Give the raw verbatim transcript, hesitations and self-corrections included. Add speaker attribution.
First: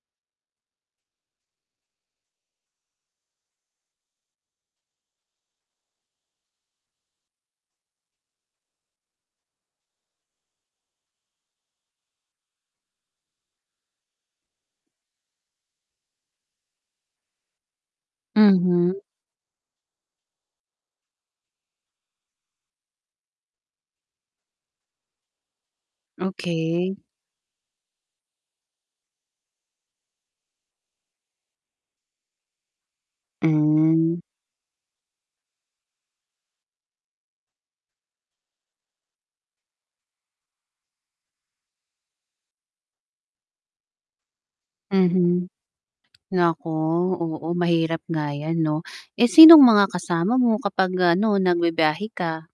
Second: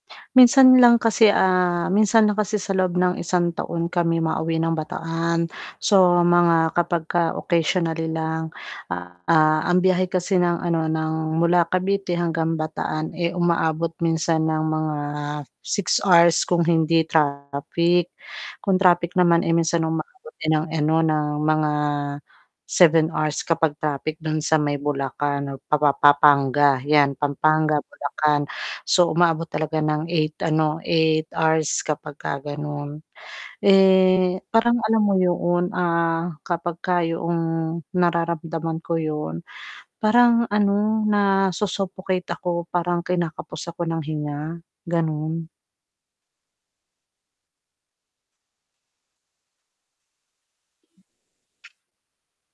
Speaker 1: Minsan lang kasi, ah, minsan lang kasi sa loob ng isang taon kami mauwi ng Bataan. So, mga kapag ka occasionally lang. Ah, ang biyahe kasi ng, ano, ng mula Cavite hanggang Bataan, eh, umaabot minsan ng mga six hours kung hindi traffic. Kung
Speaker 2: Mhm.
Speaker 1: traffic naman, eh, minsan umaabot din ng, ano, ng mga seven hours kapag traffic don sa may Bulacan, o pa-pa-pa-panga
Speaker 2: Okey.
Speaker 1: yan, Pampanga, Bulacan. So, umaabot talaga ng eight, ano, eight hours kapag ka ganon.
Speaker 2: Hmm.
Speaker 1: Eh, parang alam mo yoon, ah, kapag ka yoong nararamdaman ko yun, parang ano na su-suffocate ako, parang kinakapos ako ng hinga.
Speaker 2: Mhm.
Speaker 1: Ganun.
Speaker 2: Nako, oo, mahirap nga yan, 'no, eh, sinong mga kasama mo kapag, ano, nagbibiyahe ka?